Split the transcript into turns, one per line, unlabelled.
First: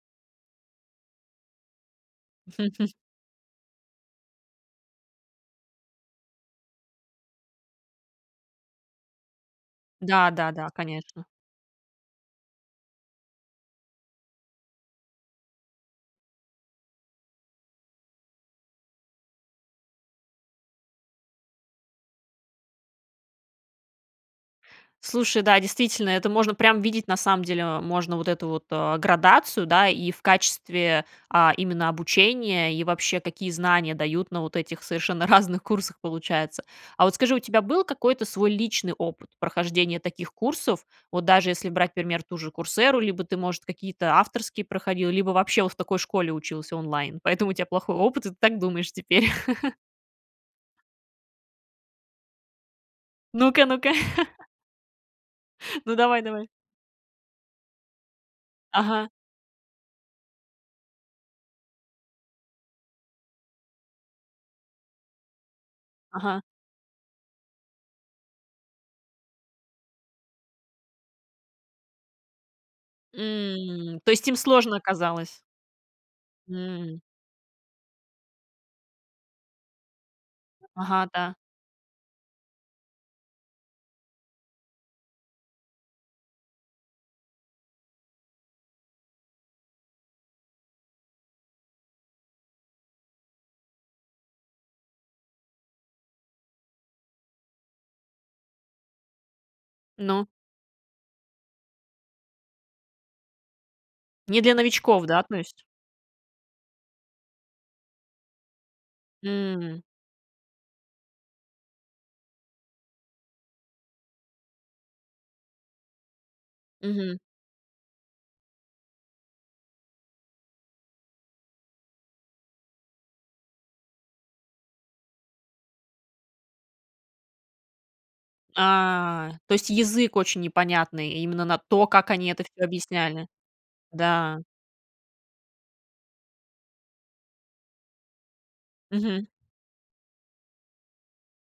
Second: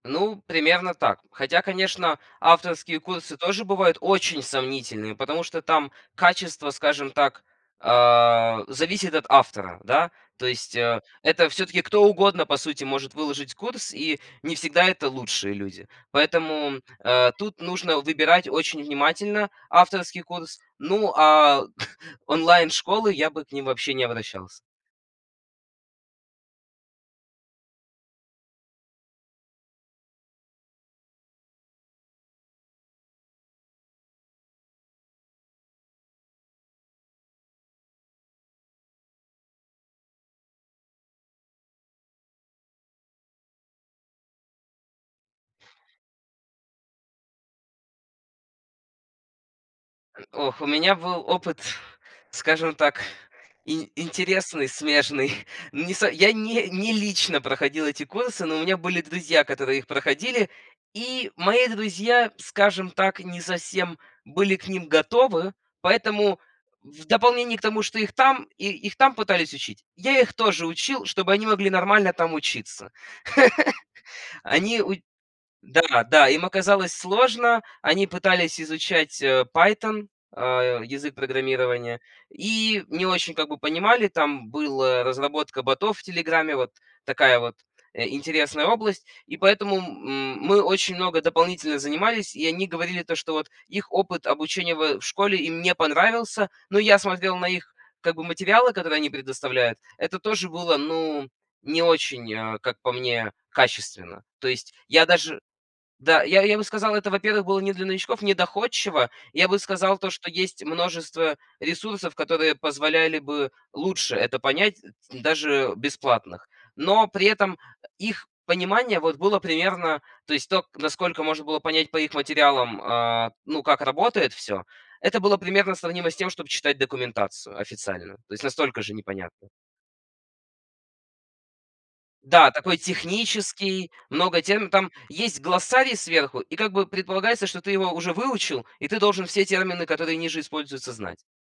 Ну, примерно так. Хотя, конечно, авторские курсы тоже бывают очень сомнительные, потому что там качество, скажем так, э, зависит от автора. Да,
Да,
то
да, да,
есть, э,
конечно.
это всё-таки кто угодно, по сути, может выложить курс, и не всегда это лучшие люди. Поэтому, э, тут нужно выбирать очень внимательно авторский курс. Ну, а онлайн-школы я бы к ним вообще не обращался.
Слушай, да, действительно, это можно прям видеть, на самом деле, э, можно вот эту вот, э, градацию, да, и в качестве, а, именно обучения, и вообще какие знания дают на вот этих совершенно разных курсах, получается. А вот скажи, у тебя был какой-то свой личный опыт прохождения таких курсов? Вот даже если брать, например, ту же "Курсэру", либо ты, может, какие-то авторские проходил, либо вообще вот в такой школе учился онлайн, поэтому у тя плохой опыт, и ты так думаешь теперь?
М, ох, у меня был опыт, скажем так,
Ну-ка,
ин
ну-ка.
интересный, смежный. Не
Ну,
со
давай
я
давай.
не не лично проходил эти курсы, но у меня были
Ага.
друзья, которые их проходили. И мои друзья, скажем так, не совсем были к ним готовы, поэтому
Ага.
в дополнение к тому, что их там и их там пытались учить, я их тоже учил, чтобы они могли нормально там учиться.
М, то есть им сложно
Они уч
оказалось.
Да, да, им оказалось
М.
сложно. Они пытались изучать, э, Python, а,
Ага,
язык
да.
программирования и не очень как бы понимали. Там была разработка ботов в "Телеграме", вот такая вот, э, интересная область. И поэтому м м мы очень много дополнительно занимались, и они говорили то, что вот их опыт обучения в в школе им не понравился. Но я смотрел на их как бы материалы, которые они предоставляют. Это
Ну?
тоже было, ну, не очень, э, как по мне, качественно.
Не
То
для
есть
новичков,
я
да, то
даже
есть?
да, я я бы сказал, это, во-первых, было не для новичков, не доходчиво. Я бы
М.
сказал то, что есть множество ресурсов, которые позволяли бы лучше это понять ть даже бесплатных. Но
Мгм.
при этом, э, их понимание вот было примерно, то есть то, к насколько можно было понять по их материалам, а, ну, как работает всё. Это было примерно сравнимо с тем, чтоб читать документацию официальную. То есть настолько же
А,
непонятно.
то есть язык очень непонятный, и именно на то, как они это
Да,
всё
такой
объясняли.
технический.
Да.
Много терм там есть глоссарий сверху, и как бы предполагается, что ты его уже выучил, и ты должен
Мгм.
все термины, которые ниже используются, знать.